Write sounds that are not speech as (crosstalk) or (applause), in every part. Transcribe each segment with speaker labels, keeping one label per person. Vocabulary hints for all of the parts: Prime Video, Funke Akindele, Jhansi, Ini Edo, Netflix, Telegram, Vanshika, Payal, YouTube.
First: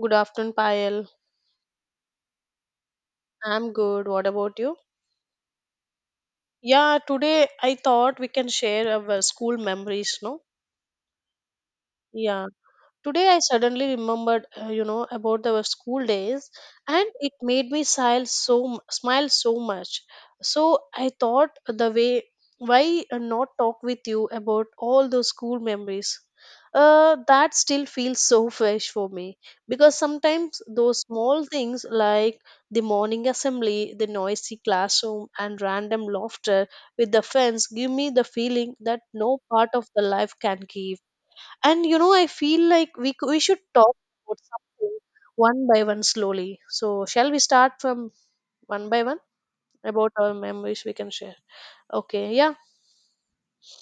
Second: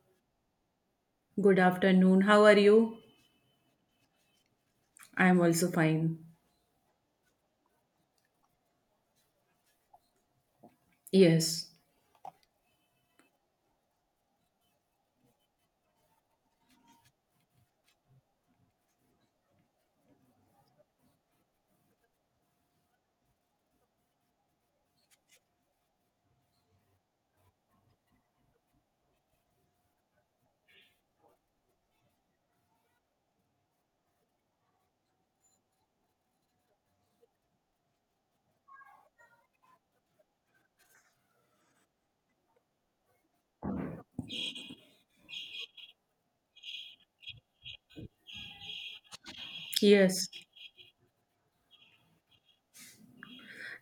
Speaker 1: Good afternoon, Payal.
Speaker 2: Good afternoon. How are you?
Speaker 1: I'm good. What about you?
Speaker 2: I am also fine.
Speaker 1: Yeah, today I thought we can share our school memories, no?
Speaker 2: Yes,
Speaker 1: Yeah. Today I suddenly remembered, about the school days, and it made me smile so much. So I thought the way why not talk with you about all those school memories. That still feels so (laughs) fresh for me because sometimes those small things like the morning assembly, the noisy classroom, and random laughter with the friends give me the feeling that no part of the life can give. And you know, I feel like we should talk about something one by one slowly. So shall we start from one by one about
Speaker 2: yes,
Speaker 1: our memories we can share? Okay, yeah.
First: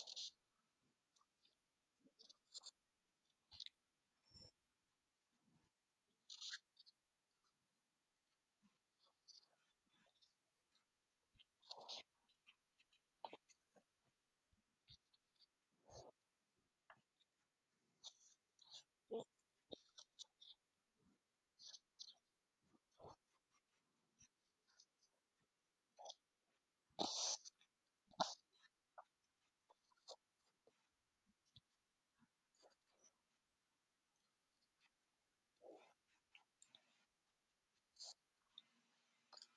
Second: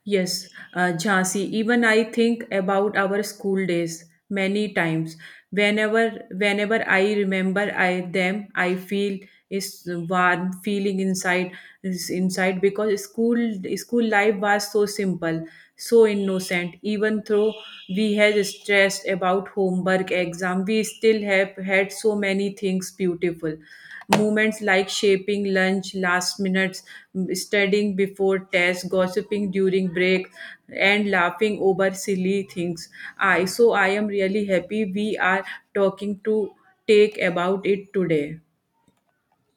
Speaker 2: yes. Jhansi, even I think about our school days many times. Whenever, whenever I remember I them, I feel is warm feeling inside is inside because school life was so simple, so innocent. Even though we had stressed about homework, exam, we still have had so many things beautiful Moments like shaping lunch, last minutes, studying before tests, gossiping during break, and laughing over silly things. I so I am really happy we are talking to take about it today.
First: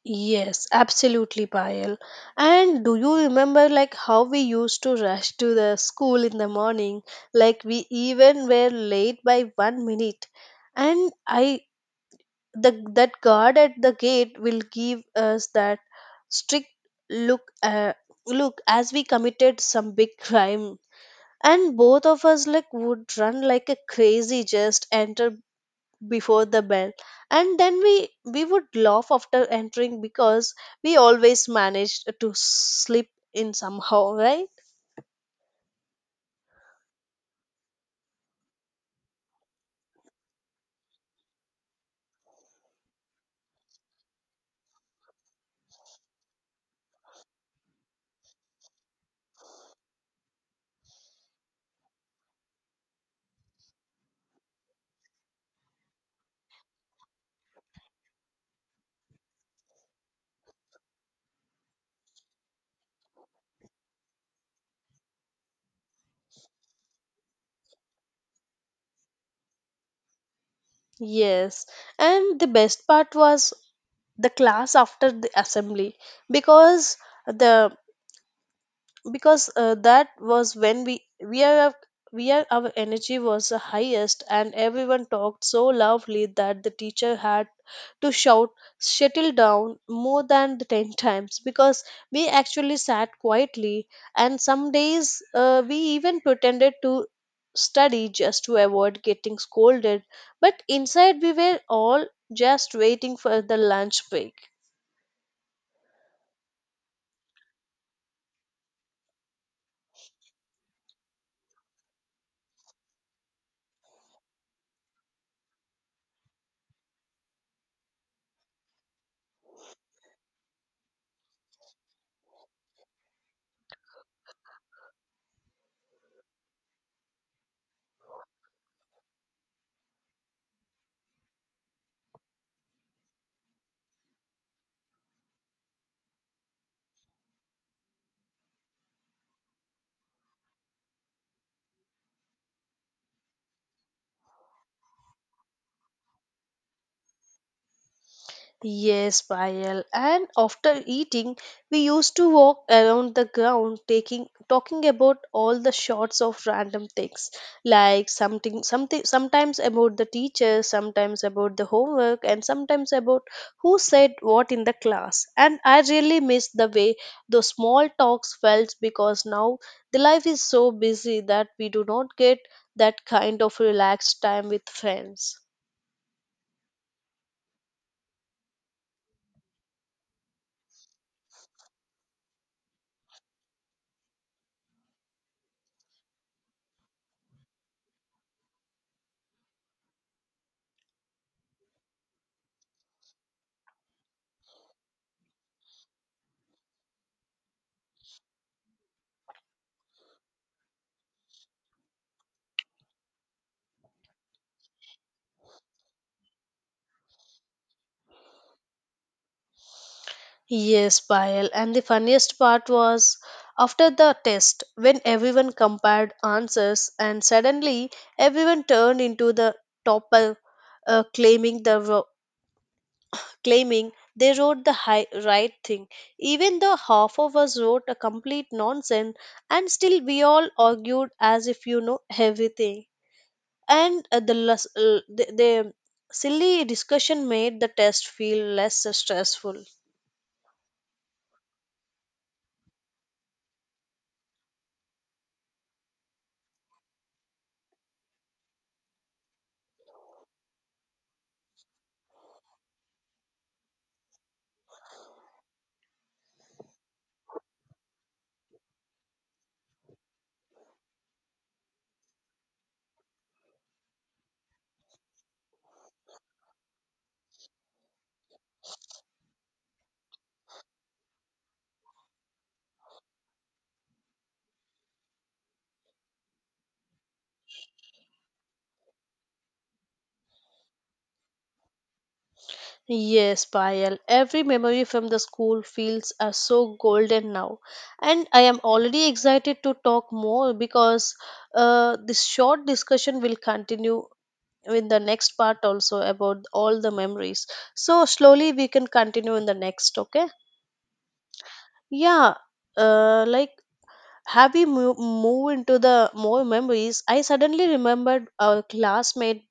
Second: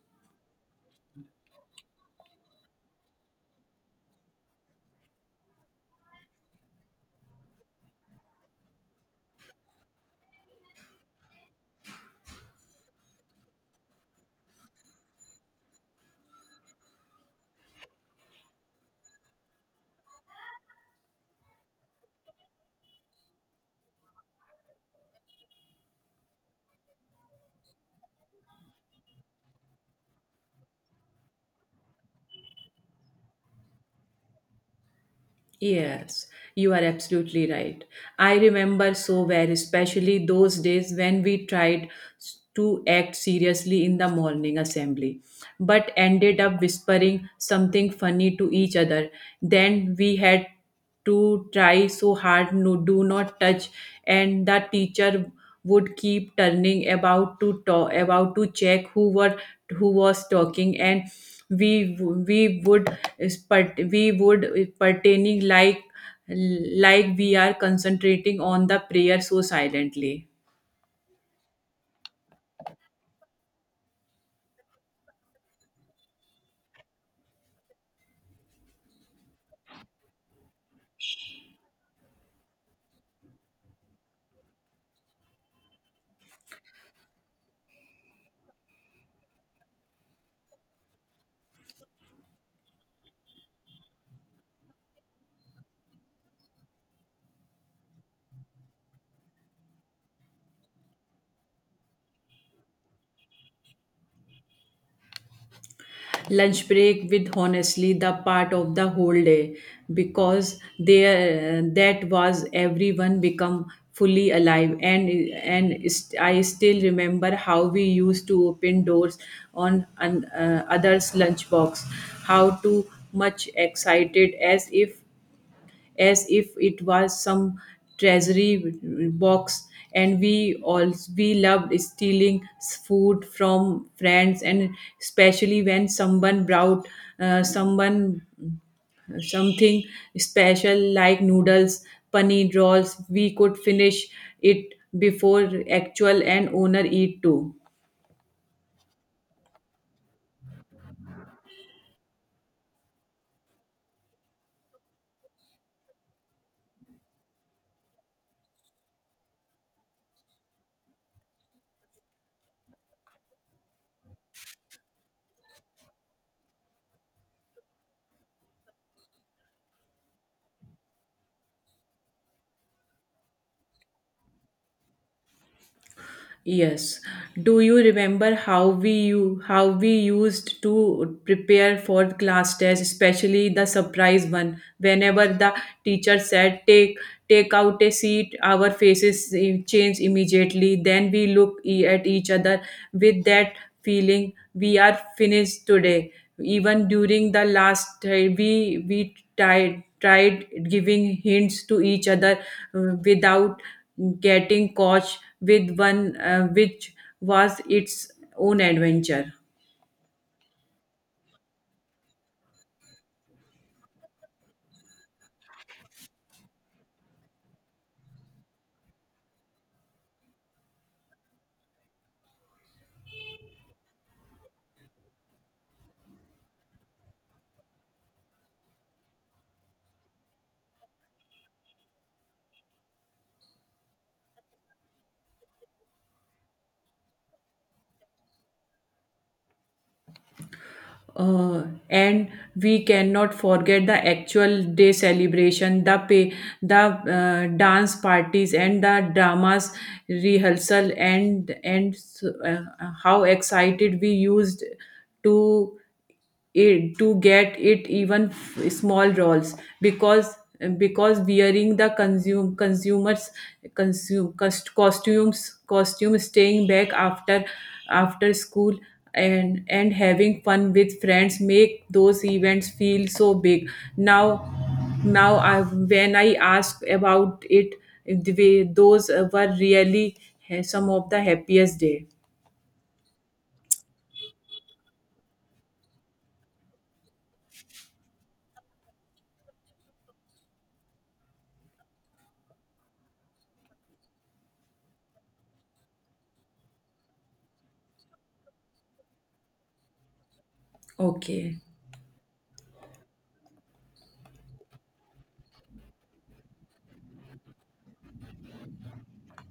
Speaker 1: Yes, absolutely, Payal. And do you remember like how we used to rush to the school in the morning? Like we even were late by 1 minute. And I the that guard at the gate will give us that strict look look as we committed some big (laughs) crime, and both of us like would run like a crazy just enter before the bell. And then we would laugh after entering because we always managed to slip in somehow, right?
Speaker 2: Yes, you are absolutely right. I remember so well, especially those days when we tried to act seriously in the morning assembly, but ended up whispering something funny to each other. Then we had to try so hard no do not touch and the teacher would keep turning about to talk about to check who were who was talking and we we would we would pertaining like we are concentrating on the prayer so silently.
Speaker 1: Yes, and the best part was the class after the assembly because the because that was when we are our energy was the highest, and everyone talked so loudly that the teacher had to shout shuttle down more than the 10 (laughs) times because we actually sat quietly. And some days we even pretended to study just to avoid getting scolded, but inside we were all just waiting for the lunch break.
Speaker 2: Lunch break with honestly the part of the whole day because there that was everyone become fully alive and I still remember how we used to open doors on an, others lunchbox how to much excited as if it was some treasury box and we all we loved stealing food from friends and especially when someone brought someone something special like noodles paneer rolls we could finish it before actual and owner eat too.
Speaker 1: Yes, Payal. And after eating, we used to walk around the ground taking talking about all the shots of random things. Like something something sometimes about the teacher, sometimes about the homework, and sometimes about who said what in the class. And I really miss the way those small talks felt because now the life is so busy that we do not get that kind of relaxed time with friends.
Speaker 2: Yes. Do you remember how we you how we used to prepare for class test, especially the surprise one? Whenever the teacher said take out a seat, our faces change immediately. Then we look at each other with that feeling we are finished today. Even during the last we tried giving hints to each other without getting caught with one which was its own adventure.
Speaker 1: Yes, Payal. And the funniest part was after the test, when everyone compared answers, and suddenly everyone turned into the topper, uh, claiming the ro- claiming they wrote the right thing. Even the half of us wrote a complete nonsense, and still we all argued as if you know everything. And the silly discussion made the test feel less stressful.
Speaker 2: Uh, and we cannot forget the actual day celebration, the pay, the dance parties, and the dramas rehearsal, and uh, how excited we used to it to get it even small roles because wearing the consume consumers consume cost, costumes costume staying back after after school and having fun with friends make those events feel so big now now I, when I ask about it the way those were really some of the happiest day.
Speaker 1: Yes, Payal. Every memory from the school fields are so golden now, and I am already excited to talk more because this short discussion will continue in the next part also about all the memories. So slowly we can continue in the next. Okay?
Speaker 2: Okay.
Speaker 1: Yeah. Like move into the more memories? I suddenly remembered our classmate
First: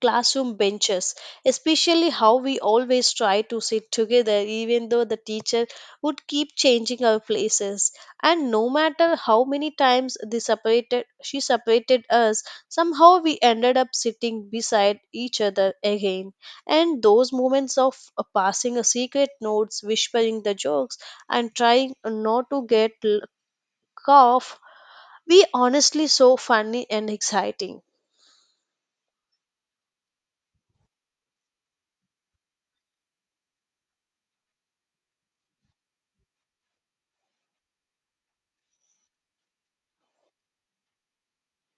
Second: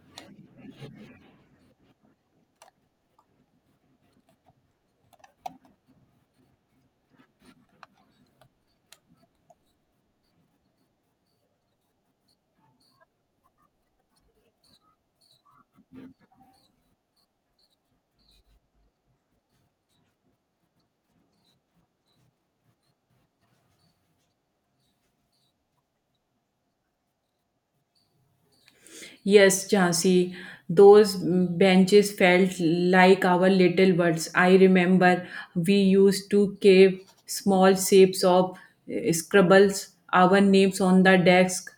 Speaker 1: classroom benches, especially how we always try to sit together, even though the teacher would keep changing our places. And no matter how many times she separated us, somehow we ended up sitting beside each other again. And those moments of passing a secret notes, whispering the jokes, and trying not to get cough, we honestly so funny and exciting.
Speaker 2: Yes, Jhansi, those benches felt like our little worlds. I remember we used to carve small shapes of scribbles, our names on the desk,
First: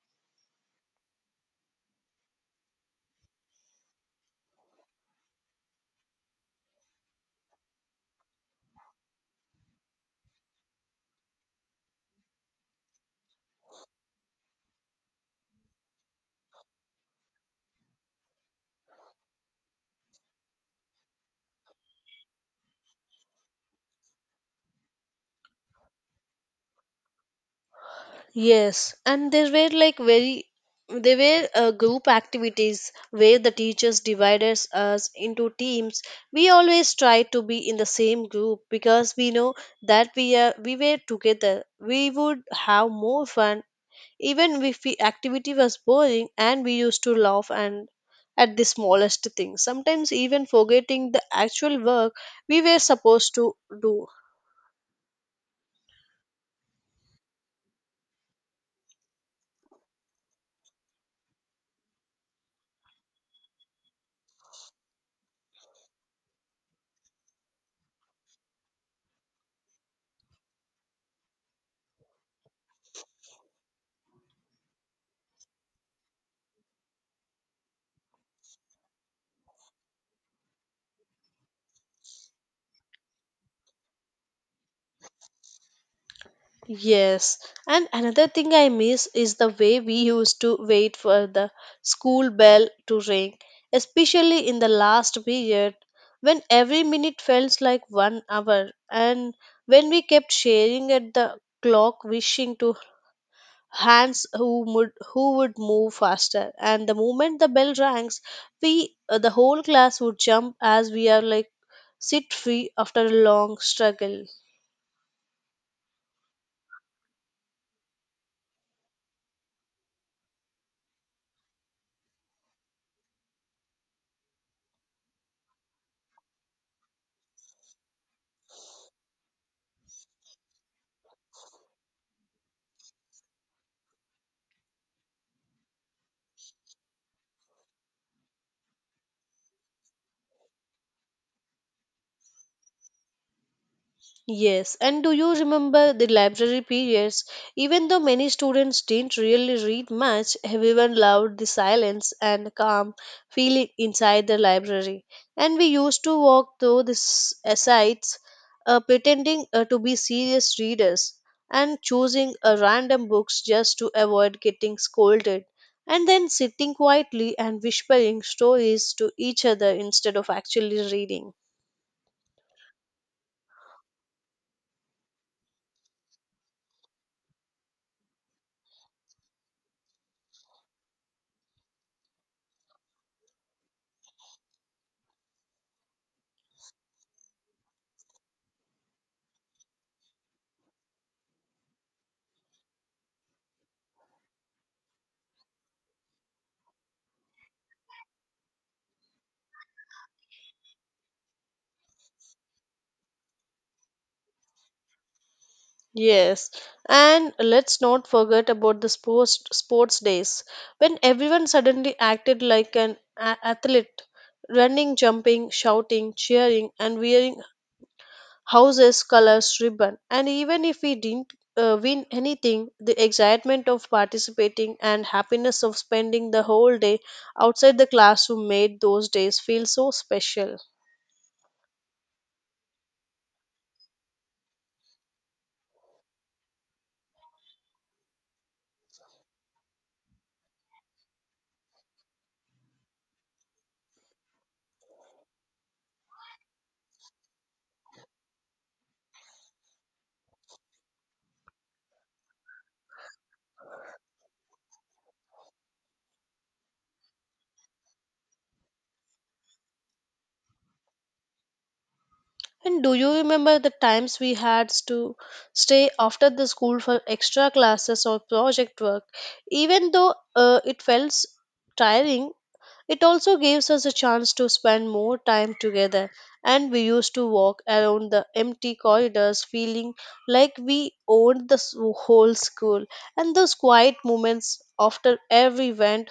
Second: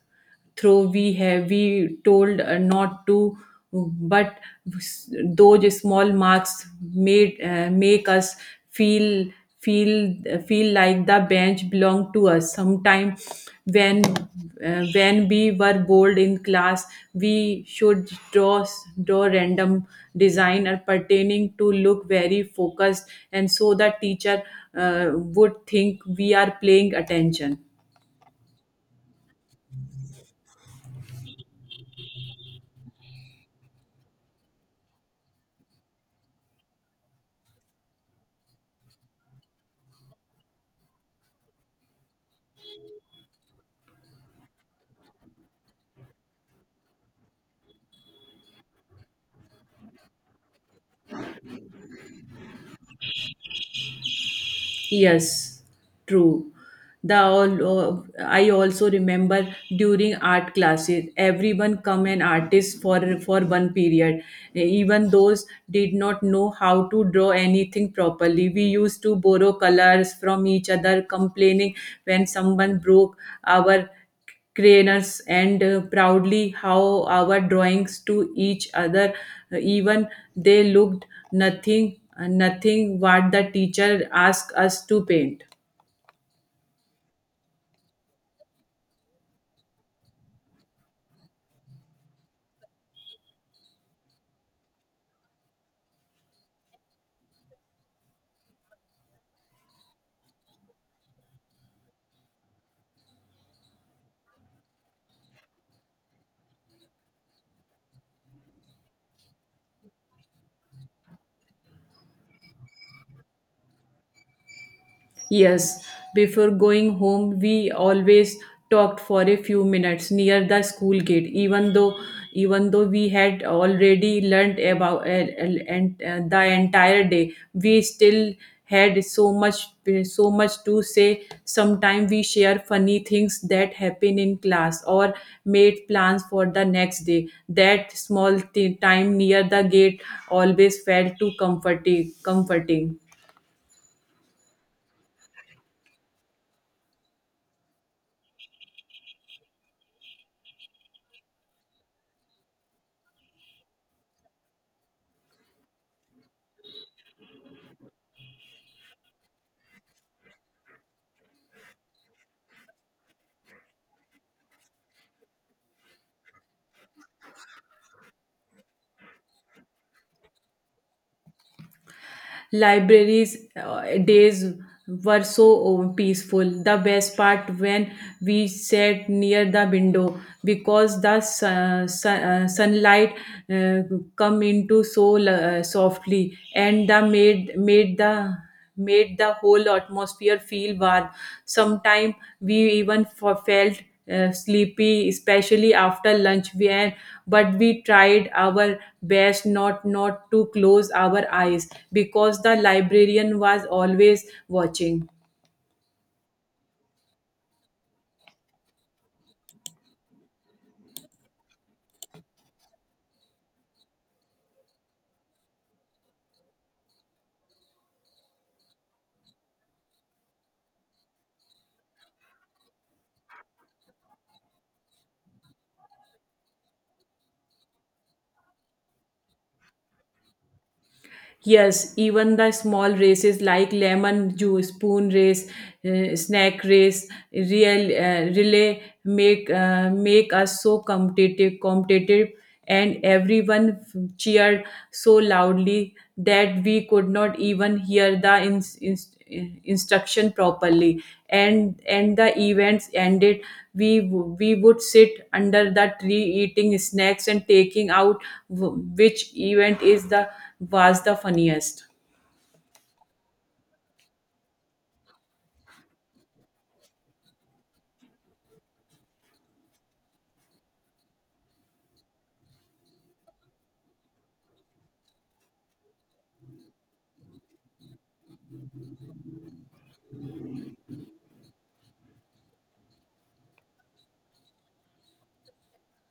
Speaker 2: though we have we told not to but those small marks made make us feel feel like the bench belonged to us. Sometimes when when we were bored in class we should draw random design or pertaining to look very focused and so the teacher would think we are paying attention.
Speaker 1: Yes, and there were like very they were group activities where the teachers divided us into teams. We always tried to be in the same group because we know that we were together. We would have more fun even if the activity was boring, and we used to laugh and at the smallest things. Sometimes even forgetting the actual work we were supposed to do.
Speaker 2: Yes, true. The all, I also remember during art classes, everyone come an artist for one period. Even those did not know how to draw anything properly. We used to borrow colors from each other, complaining when someone broke our crayons and proudly how our drawings to each other even they looked nothing what the teacher asked us to paint.
Speaker 1: Yes, and another thing I miss is the way we used to wait for the school bell to ring, especially in the last period when every minute felt like 1 hour, and when we kept staring at the clock, wishing to hands who would move faster. And the moment the bell rings, we the whole class would jump as we are like sit free after a long struggle.
Speaker 2: Yes, before going home, we always talked for a few minutes near the school gate. Even though we had already learnt about and the entire day, we still had so much to say. Sometimes we share funny things that happen in class or made plans for the next day. That small time near the gate always felt too comforting. Comforting.
Speaker 1: Yes, and do you remember the library periods? Even though many students didn't really read much, everyone loved the silence and calm feeling inside the library. And we used to walk through sites, pretending to be serious readers and choosing random books just to avoid getting scolded, and then sitting quietly and whispering stories to each other instead of actually reading.
Speaker 2: Libraries days were so peaceful the best part when we sat near the window because the sunlight uh, come into so softly and the made made the whole atmosphere feel warm. Sometimes we even felt sleepy, especially after lunch. We and but we tried our best not to close our eyes because the librarian was always watching.
Speaker 1: Yes, and let's not forget about the sports days when everyone suddenly acted like an athlete, running, jumping, shouting, cheering, and wearing houses colors ribbon. And even if we didn't win anything, the excitement of participating and happiness of spending the whole day outside the classroom made those days feel so special.
Speaker 2: Yes, even the small races like lemon juice, spoon race, snack race, real relay make us so competitive, and everyone cheered so loudly that we could not even hear the instruction properly and the events ended we would sit under the tree eating snacks and taking out which event is the was the funniest.
Speaker 1: And do you remember the times we had to stay after the school for extra classes or project work? Even though it felt tiring, it also gives us a chance to spend more time together. And we used to walk around the empty corridors feeling like we owned whole school. And those quiet moments after every went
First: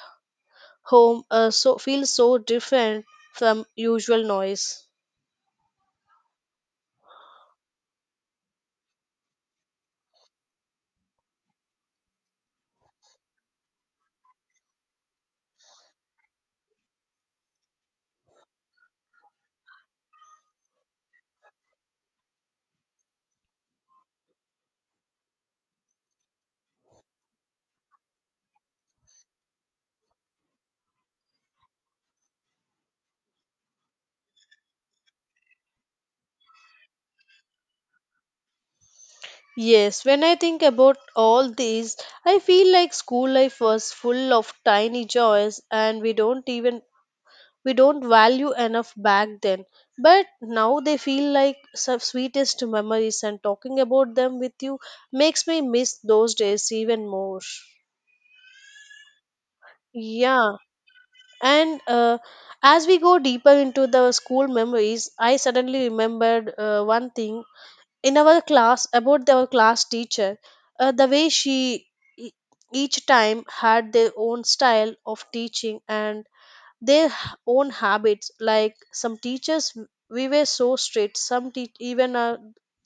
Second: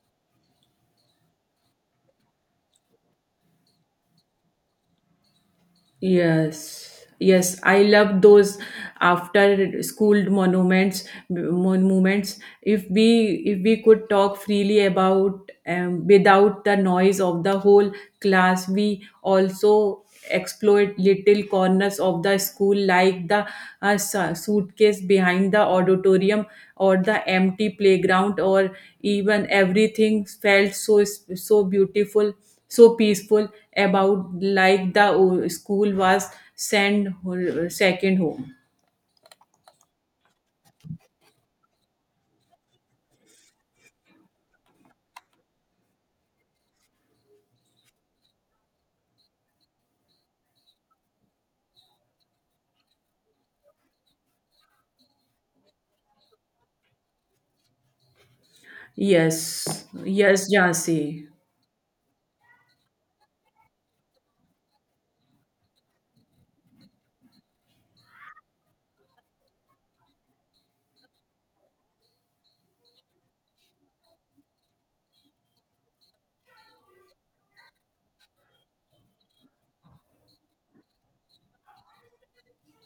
Speaker 1: home so feel so different from usual noise.
Speaker 2: Yes, yes, I love those after school monuments. Monuments. If we could talk freely about without the noise of the whole class, we also exploit little corners of the school like the suitcase behind the auditorium or the empty playground or even everything felt so beautiful so peaceful about like the school was second home.
Speaker 1: Yes, when I think about all these, I feel like school life was full of tiny joys and we don't value enough back then. But now they feel like some sweetest memories, and talking about them with you makes me miss those days even more.
Speaker 2: Yes yes
Speaker 1: Yeah,
Speaker 2: Jansi.
Speaker 1: and as we go deeper into the school memories, I suddenly remembered one thing in our class about our class teacher, the way e- each time had their own style of teaching and own habits. Like some teachers we were so strict, some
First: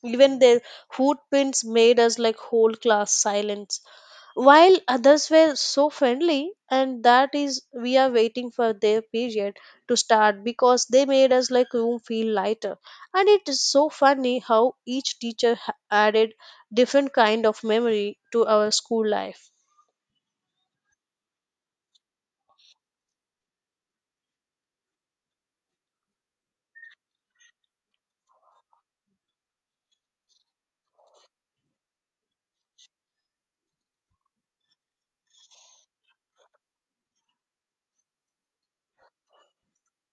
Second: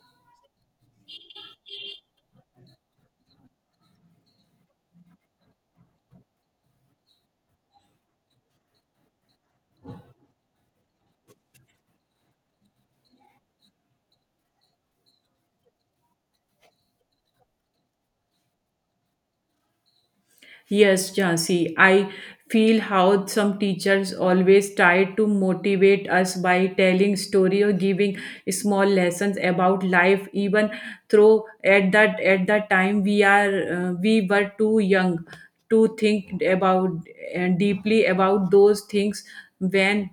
Speaker 1: even their footprints made us like whole class silence, while others were so friendly, and that is we are waiting for their period to start because they made us like room feel lighter. And it is so funny how each added different kind of memory to our school life.
Speaker 2: Yes Jansi, I feel how some teachers always try to motivate us by telling story or giving small lessons about life even though at that time we were too young to think about and deeply about those things when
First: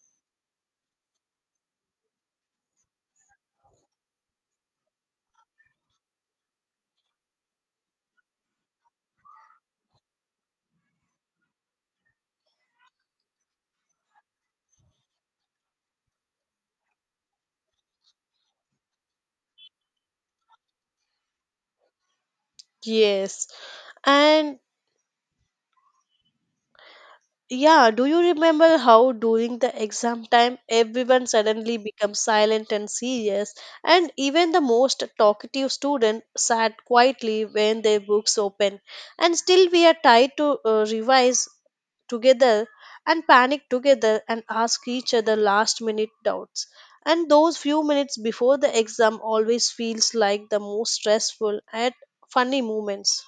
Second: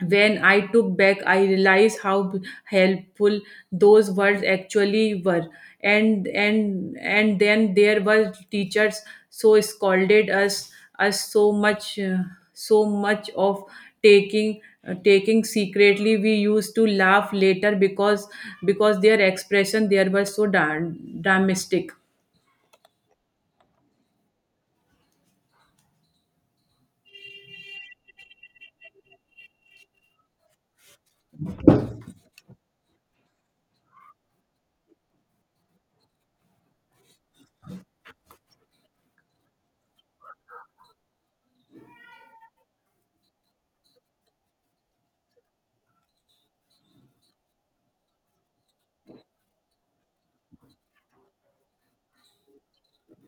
Speaker 2: when I took back, I realized how helpful those words actually were. And then there were teachers so scolded us so much so much of taking taking secretly we used to laugh later because their expression there was so darn dramatic.
Speaker 1: Yes, and yeah, do you remember how during the exam time everyone suddenly becomes silent and serious, and even the most talkative student sat quietly when their books open, and still we are tied to revise together and panic together and ask each other last minute doubts. And those few minutes before the exam always feels like the most stressful and funny moments.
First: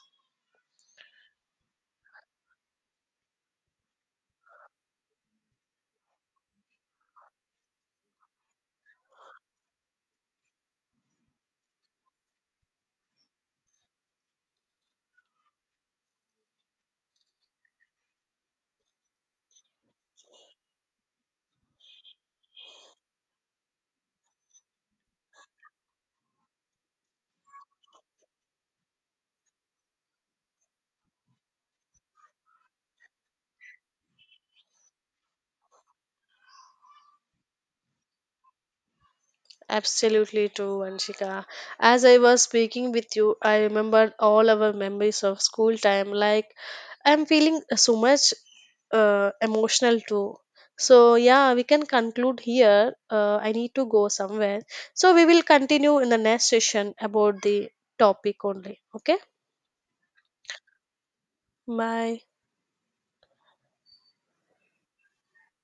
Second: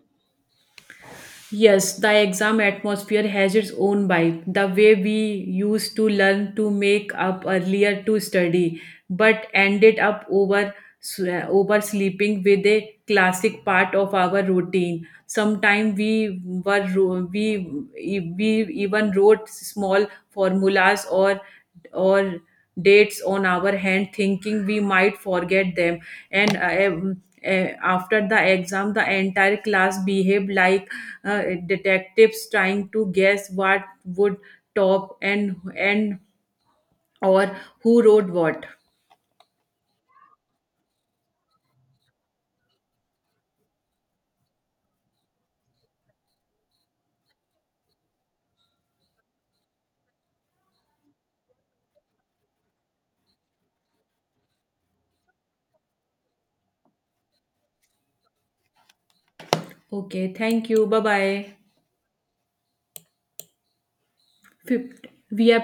Speaker 2: Yes, the exam atmosphere has its own vibe, the way we used to learn to make up earlier to study, but ended up over oversleeping with a classic part of our routine. Sometimes we were ro- we even wrote small formulas or dates on our hand thinking we might forget them and after the exam the entire class behaved like detectives trying to guess what would top and or who wrote what.
Speaker 1: Absolutely true, Vanshika. As I was speaking with you, I remembered all our memories of school time. Like, I'm feeling so much emotional too. So, yeah, we can conclude here. I need to go somewhere. So, we will continue in the next session about the topic only. Okay?
Speaker 2: Okay, thank you, bye bye.
Speaker 1: Bye.
Speaker 2: Fif- we have